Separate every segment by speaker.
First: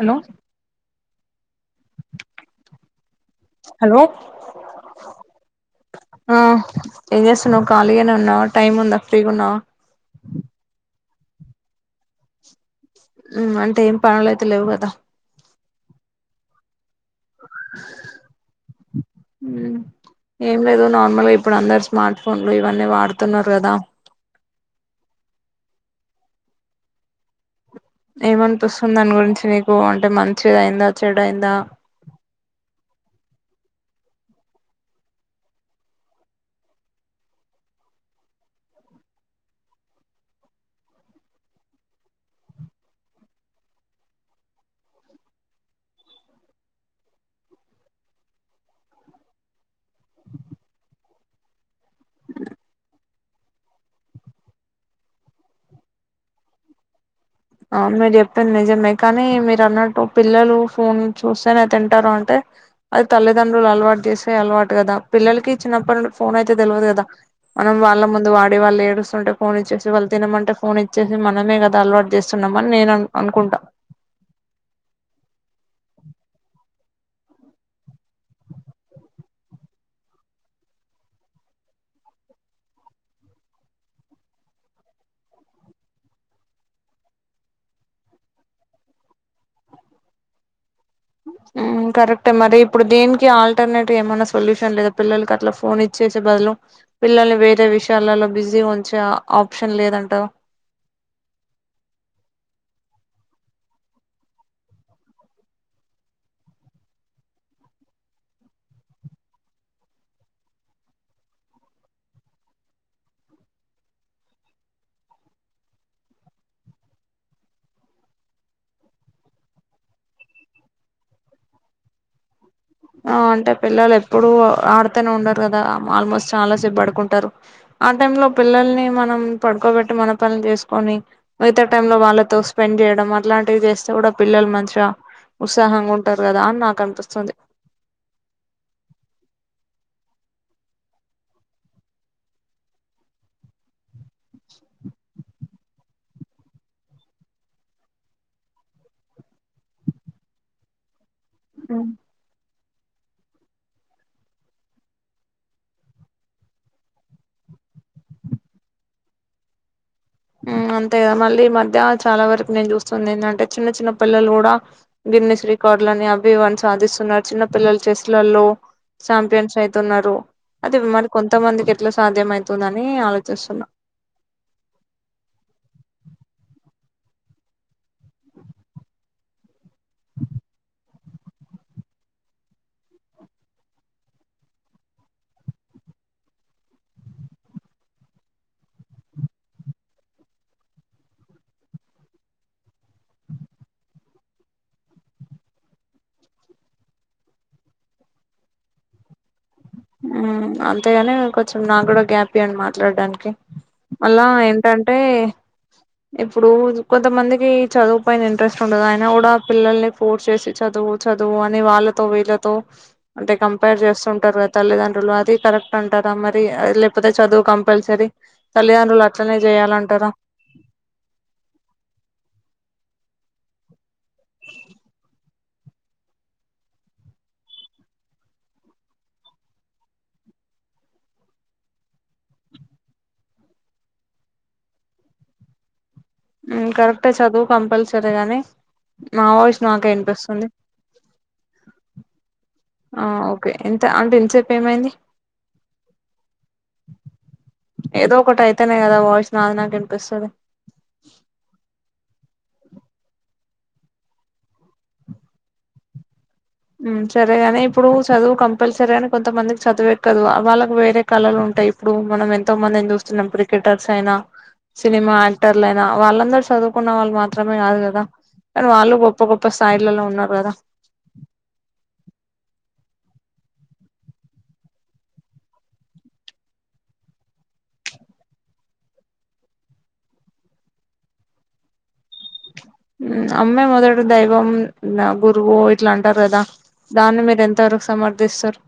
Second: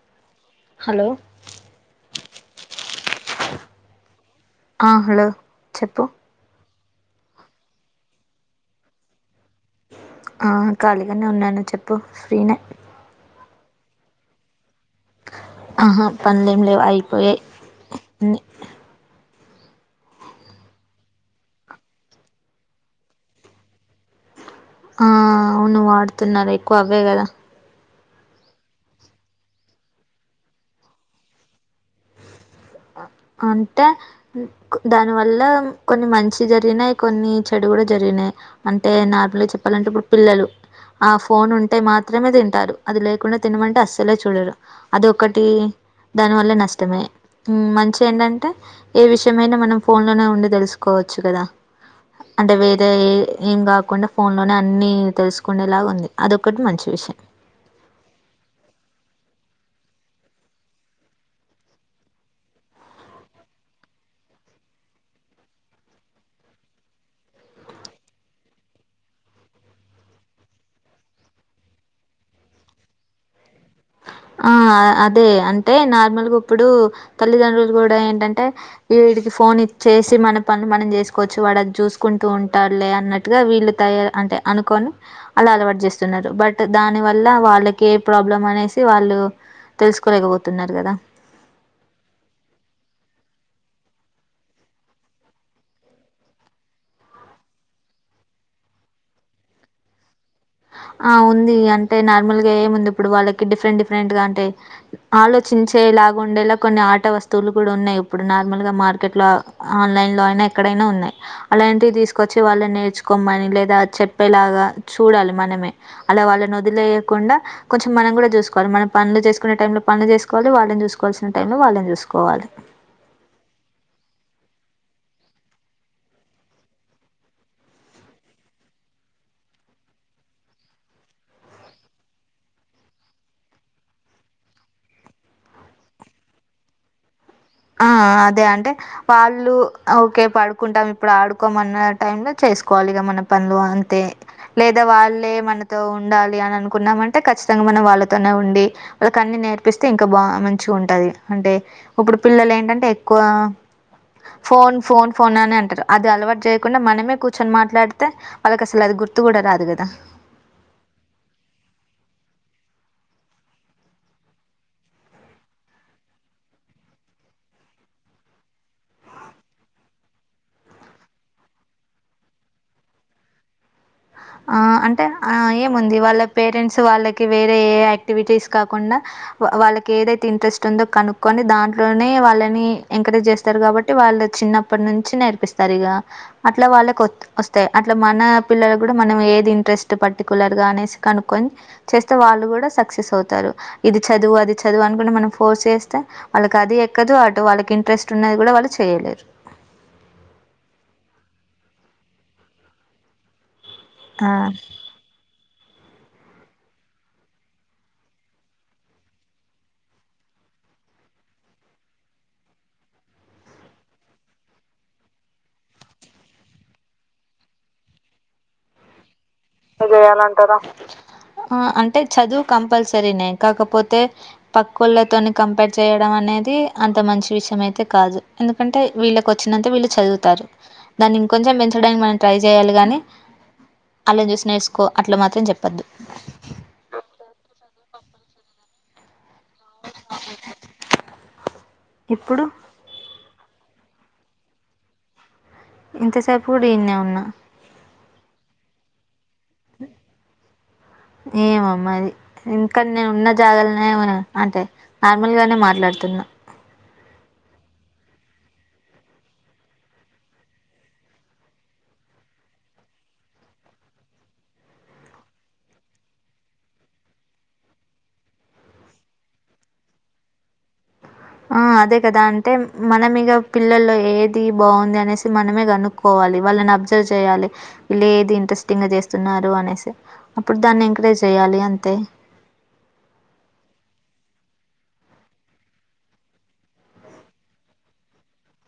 Speaker 1: Hello
Speaker 2: hello
Speaker 1: hello
Speaker 2: ఆ hello చెప్పు
Speaker 1: ఆ ఏం చేస్తున్నావ్ ఖాళీగానే ఉన్నావ టైమ్ ఉందా ఫ్రీగా ఉన్నావ
Speaker 2: ఆ ఖాళీగానే ఉన్నాను చెప్పు ఫ్రీనే
Speaker 1: అంటే ఏం పనులుయితే లేవు కదా
Speaker 2: ఆహా పనులే ఏం లేవు అయిపోయాయి ఊ
Speaker 1: ఉ ఏం లేదు నార్మల్ గా ఇప్పుడు అందరు స్మార్ట్ ఫోన్లు ఇవన్నీ వాడుతున్నారు కదా
Speaker 2: ఆ అవును వాడుతున్నారు ఎక్కువ అవే కదా
Speaker 1: ఏమనిపిస్తుంది దాని గురించి నీకు అంటే మంచిదయిందా చెడు అయిందా
Speaker 2: అంటే దానివల్ల కొన్ని మంచి జరిగినాయి కొన్ని చెడు కూడా జరిగినాయి అంటే నార్మల్ గా చెప్పాలంటే ఇప్పుడు పిల్లలు ఆ ఫోన్ ఉంటే మాత్రమే తింటారు అది లేకుండా తినమంటే అస్సలే చూడరు అదొక్కటి దాని వల్ల నష్టమే మంచి ఏంటంటే ఏ విషయమయినా మనం ఫోన్ లోనే ఉండి తెలుసుకోవచ్చు కదా అంటే వేరే ఏ ఏం కాకుండా ఫోన్ లోనే అన్ని తెలుసుకుండేలాగా ఉంది అదొకటి మంచి విషయం
Speaker 1: ఆ మీరు చెప్పింది నిజమే కానీ మీరు అన్నట్టు పిల్లలు ఫోన్ చూస్తేనే తింటారు అంటే అది తల్లిదండ్రులు అలవాటు చేసే అలవాటు కదా పిల్లలకి చిన్నప్పటి ఫోన్ అయితే తెలియదు కదా మనం వాళ్ళ ముందు వాడి వాళ్ళు ఏడుస్తుంటే ఫోన్ ఇచ్చేసి వాళ్ళు తినమంటే ఫోన్ ఇచ్చేసి మనమే కదా అలవాటు చేశామని నేను అనుకుంటున
Speaker 2: ఆ అదే అంటే నార్మల్ గా ఇప్పుడు తల్లిదండ్రులు కూడా ఏంటంటే వడికి ఫోన్ ఇచ్చేసి మన పనులు మనం చేసుకోవచ్చు వాడు అది చూసుకుంటూ ఉంటారులే అన్నట్టుగా వీళ్ళు తయ అంటే అనుకని అలా అలవాటు చేస్తున్నారు బట్ దాని వల్ల వాళ్ళకి ఏ ప్రాబ్లం అనే వాళ్ళు తెలుసుకోలేకపోతున్నారు కదా
Speaker 1: ఆ కరక్ట్ మరి ఇప్పుడు దీనికి ఆల్టర్నేట్ ఏమన్నా సొల్యూషన్ లేదా పిల్లలకి అట్లా ఫోన్ ఇచ్చేసే బదులు పిల్లల్ని వేరే విషయాలలో బిజీ ఉంచే ఆప్షన్ లేదంటారు
Speaker 2: ఆ ఉంది అంటే నార్మల్ గా ఏముంది ఇప్పుడు వాళ్ళకి డిఫరెంట్ డిఫరెంట్ గా అంటే ఆలోచించి చేలాగా ఉండేలా కొన్ని ఆట వస్తువులు కూడా ఉన్నాయి ఇప్పుడు నార్మల్ గా మార్కెట్ లో ఆన్లైన్ లో అయినా ఎక్కడ అలాంటివి తీసుకొచ్చి వాళ్ళ నేర్చుకోమని లేదా చెప్పేలాగా చూడాలి మన అలా వాళ్ళనొదీలేయకుండా కొంచెం మనం కూడా చూసుకోవాలి మనం పనులు చేసుకునే టైంలో పనులు చేసుకోవాలి వాళ్ళని చూసుకోవాలసిన టైంలో వాళ్ళని చూసుకోవాలి
Speaker 1: ఆ అంటే పిల్లలు ఎప్పుడు ఆడుతనే ఉండరు కదా ఆల్మోస్ట్ చాలా సేబ్ పడుకుంటరు ఆ టైమ్ లో పిల్లల్ని మనం పడుకోబెట్టి మన పనిలు చేసుకొని మిగతా టైం లో వాళ్ళతో స్పెండ్ చేయడం అట్లాంటివి చేస్తే కూడా పిల్లలు మంచిగా ఉత్సాహంగా ఉంటారు కదా అని నాకు అనిపిస్తుంది
Speaker 2: ఆ అదే అంటే వాళ్ళు ఓకే పడుకుంటాం ఇప్పుడు ఆడుకోమన్న టైమ్ లో తెలుసుకోవాలి గా మన పనులు అంతే లేదా వాళ్ళే మన ఉండాలి అని అనుకున్నామ అంటే ఖచ్చితంగా మనం వాళ్ళతోనే ఉండి వాళ్లకి అన్ని నేర్పిస్తే ఇంకా బాగా మంచి ఉంటది అంటే
Speaker 1: ఉమ్
Speaker 2: ఇప్పుడు పిల్లలు ఏంటంటే ఎక్కువ ఫోన్ ఫోన్ ఫోన్ అని అంటారు అది అలవాటు చేయకుండా మనమే కూర్చొని మాట్లాడితే వాళ్ళకి అసలు అది గుర్తు కూడా రాదు కదా
Speaker 1: ఆ అంతే కదా మళ్ళీ ఈ మధ్య చాలా వరకు నేను చూస్తుంది ఏందంటే చిన్న చిన్న పిల్లలు కూడా గిన్నీస్ రికార్డ్ పర్లని అవి ఇవని సాధిస్తున్నారు చిన్న పిల్లలు చేస్లలో చాంపియన్స్ అయితున్నారు అదే మరి కొంతమందికి ఎట్లా సాధ్యం అవుతుందని ఆలోచిస్తున్నా
Speaker 2: ఆ అంటే ఆ ఏముంది వాళ్ళ పేరెంట్స్ వాళ్ళకి వేరే ఎ యాక్టివిటీస్ కాకుండా వాళ్ళకి ఏదైతే ఇంట్రెస్ట్ ఉందో కనుక్కొని దాంట్లోనే వాళ్ళని ఎంకరేజ్ చేస్తారు కాబట్టి వా ళ్ళ చిన్నప్పటి నుంచి నేర్పిస్తారు ఇగ అట్లా వాళ్ళకు వస్తాయి అట్లా మన పిల్ల కూడా మనం ఏది ఇంట్రెస్ట్ పర్టికులర్ గా అనేసి కనుక్కొని చేస్తే వాళ్ళు కూడా సక్సెస్ అవుతారు ఇది చదువు అది చదువు అనుకుంటే మనం ఫోర్స్ చేస్తే వాళ్ళకి అది ఎక్కదు అటు వాళ్ళకి ఇంట్రెస్ట్ ఉన్నది కూడా వాళ్ళు చేయలేరు
Speaker 1: ఉమ్ అంతేగాని కొంచెం నాకు కూడా గ్యాప్ ఇవ్వండి మాట్లాడడానికి మళ్ళా
Speaker 2: ఆ!
Speaker 1: ఏంటంటే ఇప్పుడు కొంతమందికి చదువు పయిన ఇంట్రెస్ట్ ఉండదు ఆయన కూడా పిల్లల్ని ఫోర్స్ చేసి చదు చదువు చదువు అని వాళ్ళతో వీళ్ళతో అంటే కంపేర్ చేస్తుంటారు తల్లిదండ్రులు అది కరెక్ట్ అంటారా మరి అ లేకపోతే చదువు కంపల్సరీ తల్లిదండ్రుల
Speaker 2: జేయాలంటరా ఆ అంటే చదువు కంపల్స సరేనే కాకపోతే పక్కుళ్లతోనే కంపేర్ చేయడం అనేది అంత మంచి విషయం అయితే కాదు ఎందుకంటే వీళ్ళకి వచ్చినంతే వీళ్ళు చదువుతారు దాన్ని ఇంకొంచెం పెంచడానికి మనం ట్రై చేయాలి గాని అల్లని చూసి నేసుకో అట్లా మాత్రం చెప్పొద్దు
Speaker 1: ఉమ్ కరెక్టే ఎ చదువు కంపల్సరీ గాని నా వాయిస్ నాకే వినిపిస్తుంది
Speaker 2: ఇప్పుడు
Speaker 1: ఆ ఓకే ఎంత అంటే ఇంతసేపు ఏమైంది
Speaker 2: ఇంతసేపు కూడా ఇన్నే ఉన్నా
Speaker 1: ఏదో ఒకటి అయితేనే కదా వాయిస్ నాది నాకే వినిపిస్తది
Speaker 2: ఏమో మరి ఇంకా నేను ఉన్న జాగాలనే ఉన్నా అంటే నార్మల్ గానే మాట్లాడుతున్నా
Speaker 1: సరేగాని ఇప్పుడు చదువు కంపల్సరీ అని కొంత మందికి చదువు ఎక్కదు వాళ్ళకి వేరే కళలు ఉంటాయి ఇప్పుడు మనం ఎంతో మందిని చూస్తున్నాం క్రికెటర్స్ అయినా సినిమా యాక్టర్లయినా వాళ్ళందరూ చదువుకున్న వాళ్ళు మాత్రమే కాదు కదా కానీ వాళ్ళు గొప్ప గొప్ప స్థాయిలలో ఉన్నారు కదా
Speaker 2: ఆ అదే కదా అంటే మనం ఇగ పిల్లల్లో ఏది బాగుంది అనేసి మనమే కనుక్కోవాలి వాళ్ళని అబ్జర్వ్ చేయాలి వీళ్ళు ఏది ఇంట్రెస్టింగ్ గా చేస్తున్నారు అనేసి అప్పుడు దాన్ని ఎంకరేజ్ చెయ్యాలి అంతే
Speaker 1: ఉమ్ అమ్మే మొదటి దైవం గురువు ఇట్లా అంటారు కదా దాన్ని మీరు ఎంత వరకు సమర్దిస్తారు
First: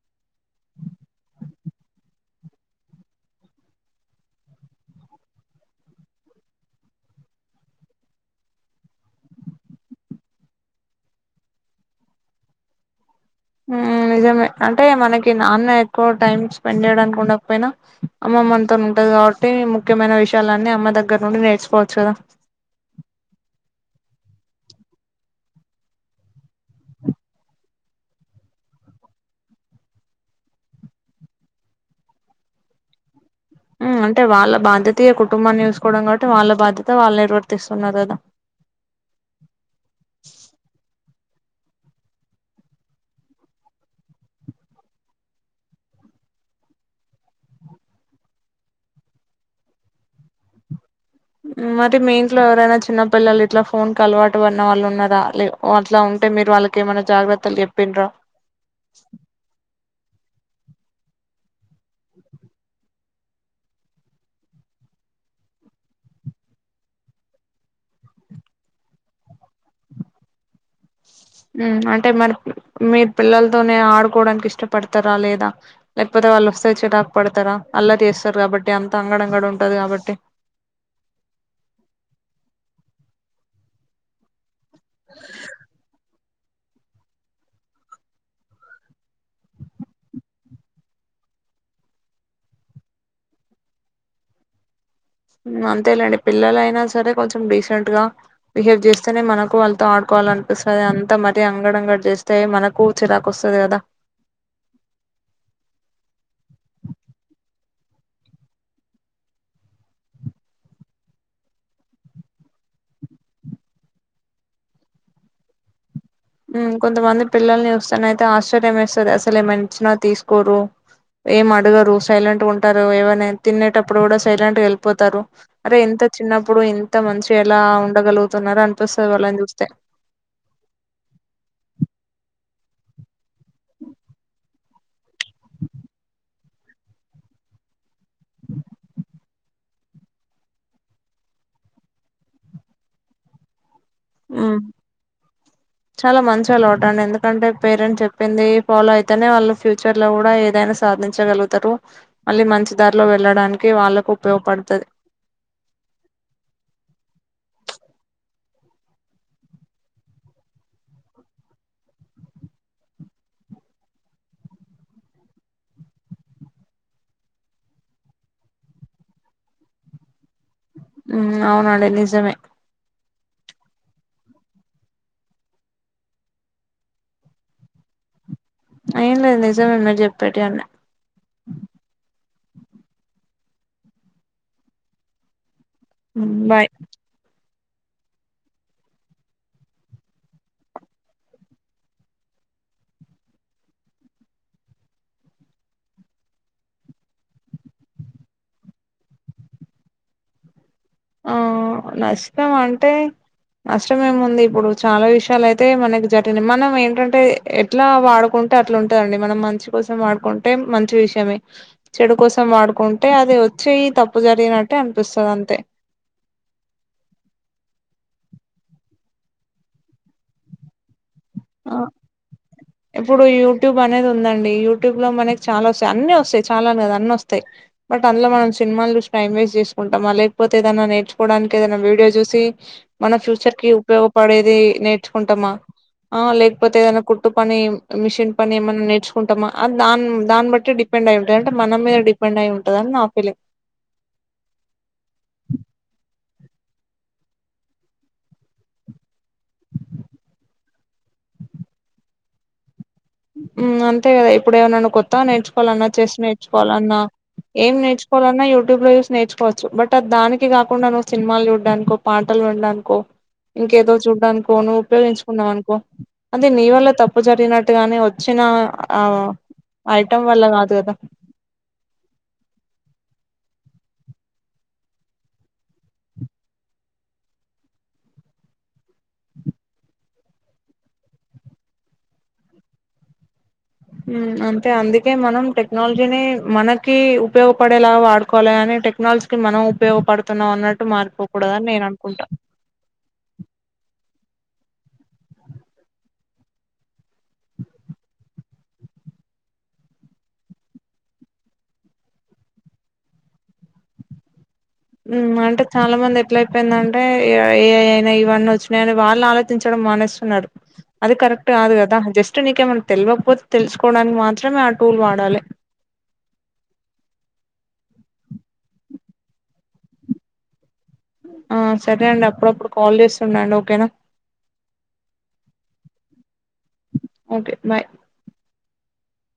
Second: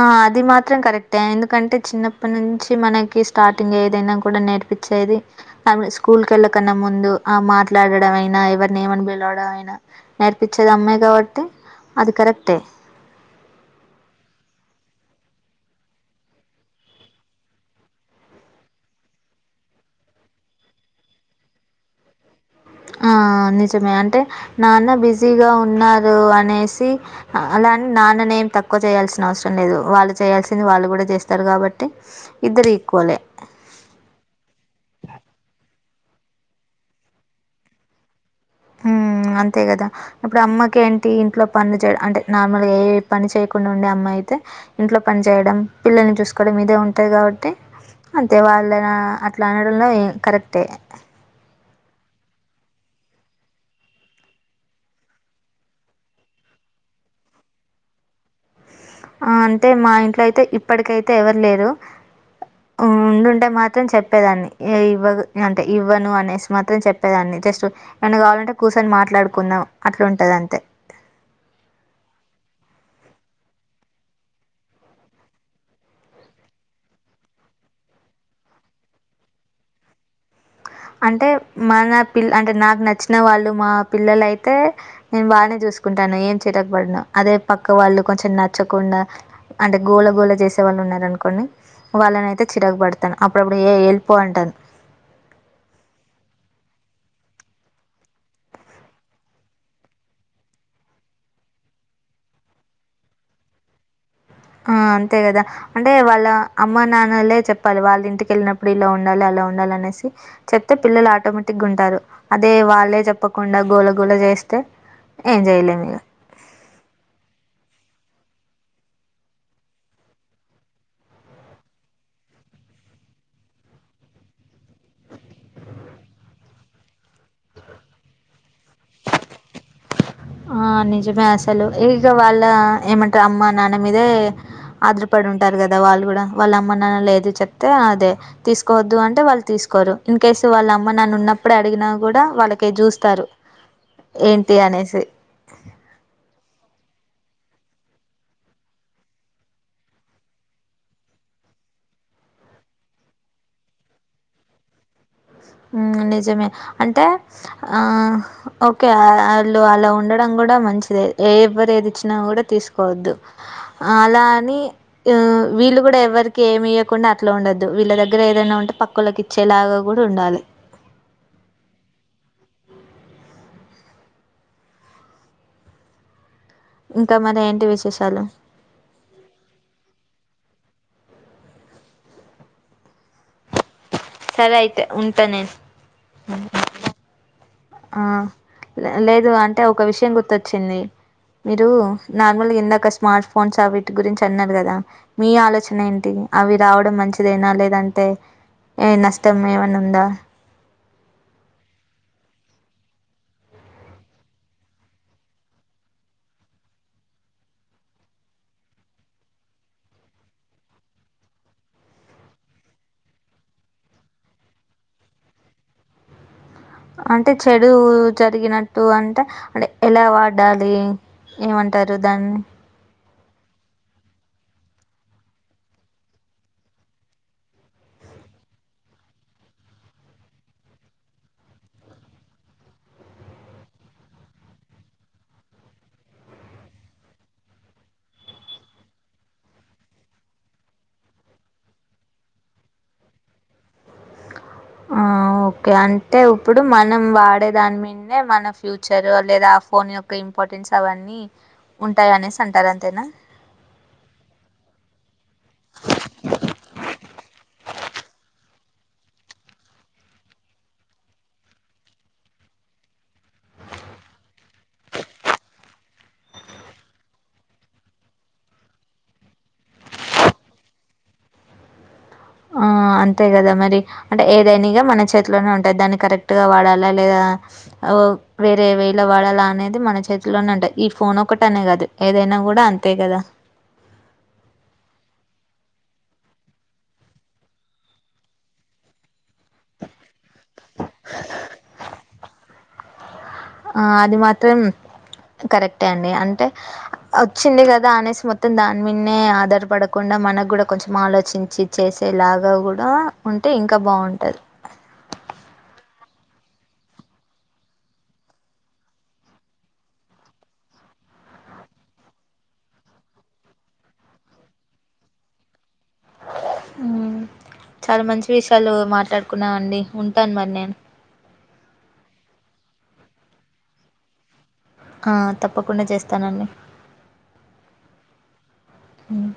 Speaker 2: ఆ అది మాత్రం కరెక్టే ఎందుకంటే చిన్నప్పటి నుంచి మనకి స్టార్టింగ్ ఏదైనా కూడా నేర్పి పించేది స్కూల్ కి వెళ్కన్నా ముందు ఆ మాట్లాడడం అయినా ఎవరిని ఏమని పిలవడం అయి నా నేర్పించేది అమ్మాయి కాబట్టి అది కరెక్టే
Speaker 1: ఉమ్ నిజమే అంటే మనకి నాన్న ఎక్కువ టైం స్పెండ్ చేయడానికి ఉండకపోయినా అమ్మ మనతోనే ఉంటది కాబట్టి ముఖ్యమైన విషయాలన్నీ అమ్మ దగ్గర నుండి నేర్చుపోవచ్చు
Speaker 2: ఆ నిజమే అంటే నాన్న బిజీగా ఉన్నారు అనేసి ఆ గాని నాన్ననే ఏం తక్కువ చేయాల్సిన అవసరం లేదు వాళ్ళు చేయాల్సింది వాళ్ళు కూడా చేస్తారు కాబట్టి ఇద్దరు ఈక్వల్ ఎ
Speaker 1: ఉమ్ అంటే వాళ్ళ బాధ్యత ఏ కుటుంబాన్ని చూసుకోవడం కాబట్టి వాళ్ళ బాధ్యత వాళ్ళు నిర్వర్తిస్తున్నారు కదా
Speaker 2: ఉమ్ అంతే కదా ఇప్పుడు అమ్మకు ఏంటి ఇంట్లో పనులు చేయడం అంటే నార్మల్ గా ఏ పని చేయకుండా ఉండే అమ్మాయి అయితే ఇంట్లో పని చేయడం పిల్లల్ని చూసుకోవడం మీదే ఉంటాంది కాబట్టి అంతే వాళ్ళని అట్లా అనడంలో కరెక్టే
Speaker 1: మరి మీ ఇంట్లో ఎవరైనా చిన్నపిల్లలు ఇట్లా ఫోన్ కి అలవాటు పడినవాళ్ళు ఉన్నార లేవ్ ఆ అట్లా అంటే మీరు వాళ్ళకి ఏమన్నా జాగ్రత్తలు చెప్పిండ్రా
Speaker 2: ఆ అంటే మా ఇంట్లో అయితే ఇప్పటికైతే ఎవ్వరు లేరు ఆ ఉండుంటే మాత్రం చెప్పేదాన్ని ఏ ఇవ్వదు అంటే ఇవ్వను అనేసి మాత్రం చెప్పేదాన్ని జస్ట్ ఏమన్న కావాలంటే కూర్చొని మాట్లాడుకుందాం అట్లాంటది అంతే
Speaker 1: స అంటే మరి మీరు పిల్లలతోనే ఆడుకోవడానికి ఇష్టపడతారా లేదా లేకపోతే వాళ్ళు వస్తే చిరాక్ పడతారా అల్లరి చేస్తారు కాబట్టి అంత అంగడ అంగడ ఉంటాది కాబట్టి
Speaker 2: అంటే మన పిల్ అంటే నాకు నచ్చిన వాళ్ళు మా పిల్లలు అయితే నేను బాగానే చూసుకుంటాను ఏం చిరాకు పడను అదే పక్క వాళ్ళు కొంచెం నచ్చకుండా అంటే గోళ గోళ చేసే వాళ్ళు ఉన్నారు అనుకోని వాళ్ళను అయితే చిరాకు పడతాను అప్పుడప్పుడు ఏయ్ వెళ్ళిపో అంటాను
Speaker 1: అంతేలేండి పిల్లలు అయినా సరే కొంచెం డీసెంట్ గా బిహేవ్ చేస్తేనే మనకు వాళ్ళతో ఆడుకోవాల అంతా మరి అంగడంగడి చేస్తే మనకు చిరాకు వస్తాది కదా
Speaker 2: ఆ అంతే కదా అంటే వాళ్ళ అమ్మ నాన్నలే చెప్పాలి వాళ్ళ ఇంటికెళ్ళినప్పుడు ఇలా ఉండాలి అలా ఉండాలనేసి చెప్తే పిల్లలు ఆటోమేటిక్ గా ఉంటారు అదే వాళ్ళే చెప్పకుండా గోలగోల చే చేస్తె ఏం చేయలేం ఇగ
Speaker 1: మ్మ్ కొంతమంది పిల్లల్ని చూస్తానయితే ఆశ్చర్యం వేస్తాది అసలు ఏమన్నా ఇచ్చిన తీసుకోరు ఏం అడగరు సైలెంట్ గా ఉంటారు ఏవన్నా తినేటప్పుడు కూడా సైలెంట్ గా వెళ్ళిపోతారు అరే ఇంత చిన్నప్పుడు ఇంత మంచిగా ఎలా ఉండగలుగుతున్నారో అనిపిస్తాది వాళ్ళని చూస్తే
Speaker 2: ఆ నిజమే అసలు ఇక వాళ్ళ ఏమంటారు అమ్మ నాన్న మీదే ఆధార పొడి ఉంటారు కదా వాళ్ళు కూడా వాళ్ళ అమ్మ నాన్నాలు ఏది చెప్తే అదే తీసుకోవద్దు అంటే వాళ్ళు తీసుకోరు ఇన్ కేస్ వాళ్ళ అమ్మ నాన్నా ఉన్నప్పుడే అడిగినా కూడా వాళ్ళకేసి చూస్తారు ఏంటి
Speaker 1: ఉమ్,
Speaker 2: అనేసి
Speaker 1: చాలా మంచి అలవాట మరి ఎందుకంటే పేరెంట్స్ చెప్పింది ఫాలో అయితేనే వాళ్ళు ఫ్యూచర్ లో కూడా ఏదైనా సాధించగలుగుతారు మళ్ళీ మంచిదారిలో వెళ్ళడానికి వాళ్లకు ఉపయోగపడుతాది
Speaker 2: నిజమే అంటే ఆ ఓకే వాళ్ళు అలా ఉండడం కూడా కూడా మంచిదే ఎవరు ఏది ఇచ్చినా కూడా తీసుకోవద్దు అలాని వీళ్ళు కూడా ఎవరికి ఏమి ఇయ్యకుండా అట్లా ఉండద్దు వీళ్ళ దగ్గర ఏదన్నా ఉంటే పక్కళ్ళకీ ఇచ్చేలాగా కూడా ఉండాలి
Speaker 1: మ్మ్ అవునండి నిజమే
Speaker 2: ఇంకా మరి ఏంటి విశేషాలు
Speaker 1: ఏం లేదు నిజమే మీరు చెప్పెటివి అన్ని
Speaker 2: సరే అయితే ఉంటా నేను
Speaker 1: బాయ్
Speaker 2: ఆ లేదు అంటే ఒక విషయం గుర్తొచ్చింది మీరు నార్మల్ గా ఇందాక స్మార్ట్ ఫోన్స్ అ వీటి గురించి అన్నారు కదా మీ ఆలోచన ఏంటి అవి రావడం మంచిదేనా లేదంటే నష్టం ఏమన్నా ఉందా
Speaker 1: ఆ నష్టం అంటే నష్టం ఏముంది ఇప్పుడు చాలా విషయాలు అయితే మనకి జరిగినాయ్ మనం ఏంటంటే ఎట్లా వాడుకుంటు ఉంటే అట్లా ఉంటందండి మనం మంచి కోసం వాడుకుంటే మంచి విషయమే చెడు కోసం వాడుకుంటే అది వచ్చి తప్పు జరిగినట్టే అనిపిస్తాది అంతే
Speaker 2: అంటే చెడు జరిగినట్టు అంటే అంటే ఎలా వాడాలి
Speaker 1: ఆ
Speaker 2: ఏమంటారు దాన్ని
Speaker 1: ఇప్పుడు యూట్యూబ్ అనేది ఉందండి యూట్యూబ్ లో మనకి చాలా వస్తాయి, అన్నీ వస్తాయి చాలా అనే కాదు అన్నీ వస్తాయి. బట్ అందులో మనం సినిమాలు చూసి టైం వేస్ట్ చేసుకుంటామా లేకపోతే ఏదైనా నేర్చుకోవడానికి ఏదైనా వీడియో చూసి మన ఫ్యూచర్ కి ఉపయోగపడేది నేర్చుకుంటమా ఆ లేకపోతే ఏదన్నా కుట్టు పని మిషన్ పని ఏమైన్నా నేర్చుకుంటామా అని దాన్ దాన్ని బట్టి డిపెం డ్ అయి ఉంటది అంటే మన మీద డిపెండ్ అయి ఉంటది అని నా ఫీలింగ్
Speaker 2: ఆ ఓకే అంటే ఇప్పుడు మనం వాడే దాని మీందే మన ఫ్యూచర్ లేదా ఆ ఫోన్ యొక్క ఇంపార్టెన్స్ అవన్నీ ఉంటాయి అనేసి అంటారు అం
Speaker 1: ఉమ్ అంతే కదా ఇప్పుడు ఏమనన్నా కొత్తగా నేర్చుకోవాలన్నా చెస్ నేర్చుకోవాలన్నా ఏం నేర్చుకోవాలన్నా యూట్యూబ్ లో చూసి నేర్చుకోవచ్చు బట్ అది దానికి కాకుండా నువ్వు సినిమాలు చూడ్డానికో పా టలు వండానుకో ఇంకేదో చూడ్డానుకో నువ్వు ఉపయోగించుకున్నావనుకో అంటే నీ వల్ల తప్పు జరిగిన ట్టుగానే వచ్చిన ఆ ఐటం వల్ల కాదు కదా
Speaker 2: ఆ ఆ అంతే కదా మరి అంటే ఏదైనిగా మన చేతిలోనే ఉంటాది, దాన్ని కరెక్ట్ గా వాడాలా లేదా ఓ వేరే వే లో వాడాల అనేది మన చేతిలోనే ఉంటాది ఈ ఫోన్ ఒకటి అనే కాదు ఏదైనా కూడా అం తే గదా
Speaker 1: హ్మ్ అంతే అందుకే మనం టెక్నాలజీని మనకి ఉపయోగపడేలాగా వాడుకోవాలే గాని టెక్నాలజీకిి మనం ఉపయోగపడుతున్నాం అన్నట్టు మారిపోకూడదు అని నేను అనుకుంటా
Speaker 2: ఆ అది మాత్రం కరెక్టే అండి అంటే వచ్చింది కదా అనేసి మొత్తం దాన్నిమీన్నే ఆధారపడకుండా మనక్కూడా కొంచెం ఆలోచించి చేసేలాగా కూడా ఉంటే ఇంకా బాగుంటది
Speaker 1: మ్మ్ అంటే చాలా మంది ఎట్ల అయిపోయింది అంటే ఇగ, ఏఐ అయినా ఇవన్నీ వచ్చినాయని వాళ్ళు ఆలోచించడం మానేస్తున్నారు అది కరెక్ట్ కాదు కదా జస్ట్ నీకేమన్నా తెలివకపోతే తెలుసుకోవడానికి మాత్రమే ఆ టూల్ వాడాలి.
Speaker 2: హ్మ్ చాలా మంచి విషయాలు మాట్లాడుకున్నాం అండి ఉంటాను మరి నేను
Speaker 1: ఆ సరే అండి అప్పుడప్పుడు కాల్ చేస్తుండండి ఓకేనా
Speaker 2: ఆ తప్పకుండా చేస్తానండి
Speaker 1: ఓకే బాయ్
Speaker 2: హ్మ్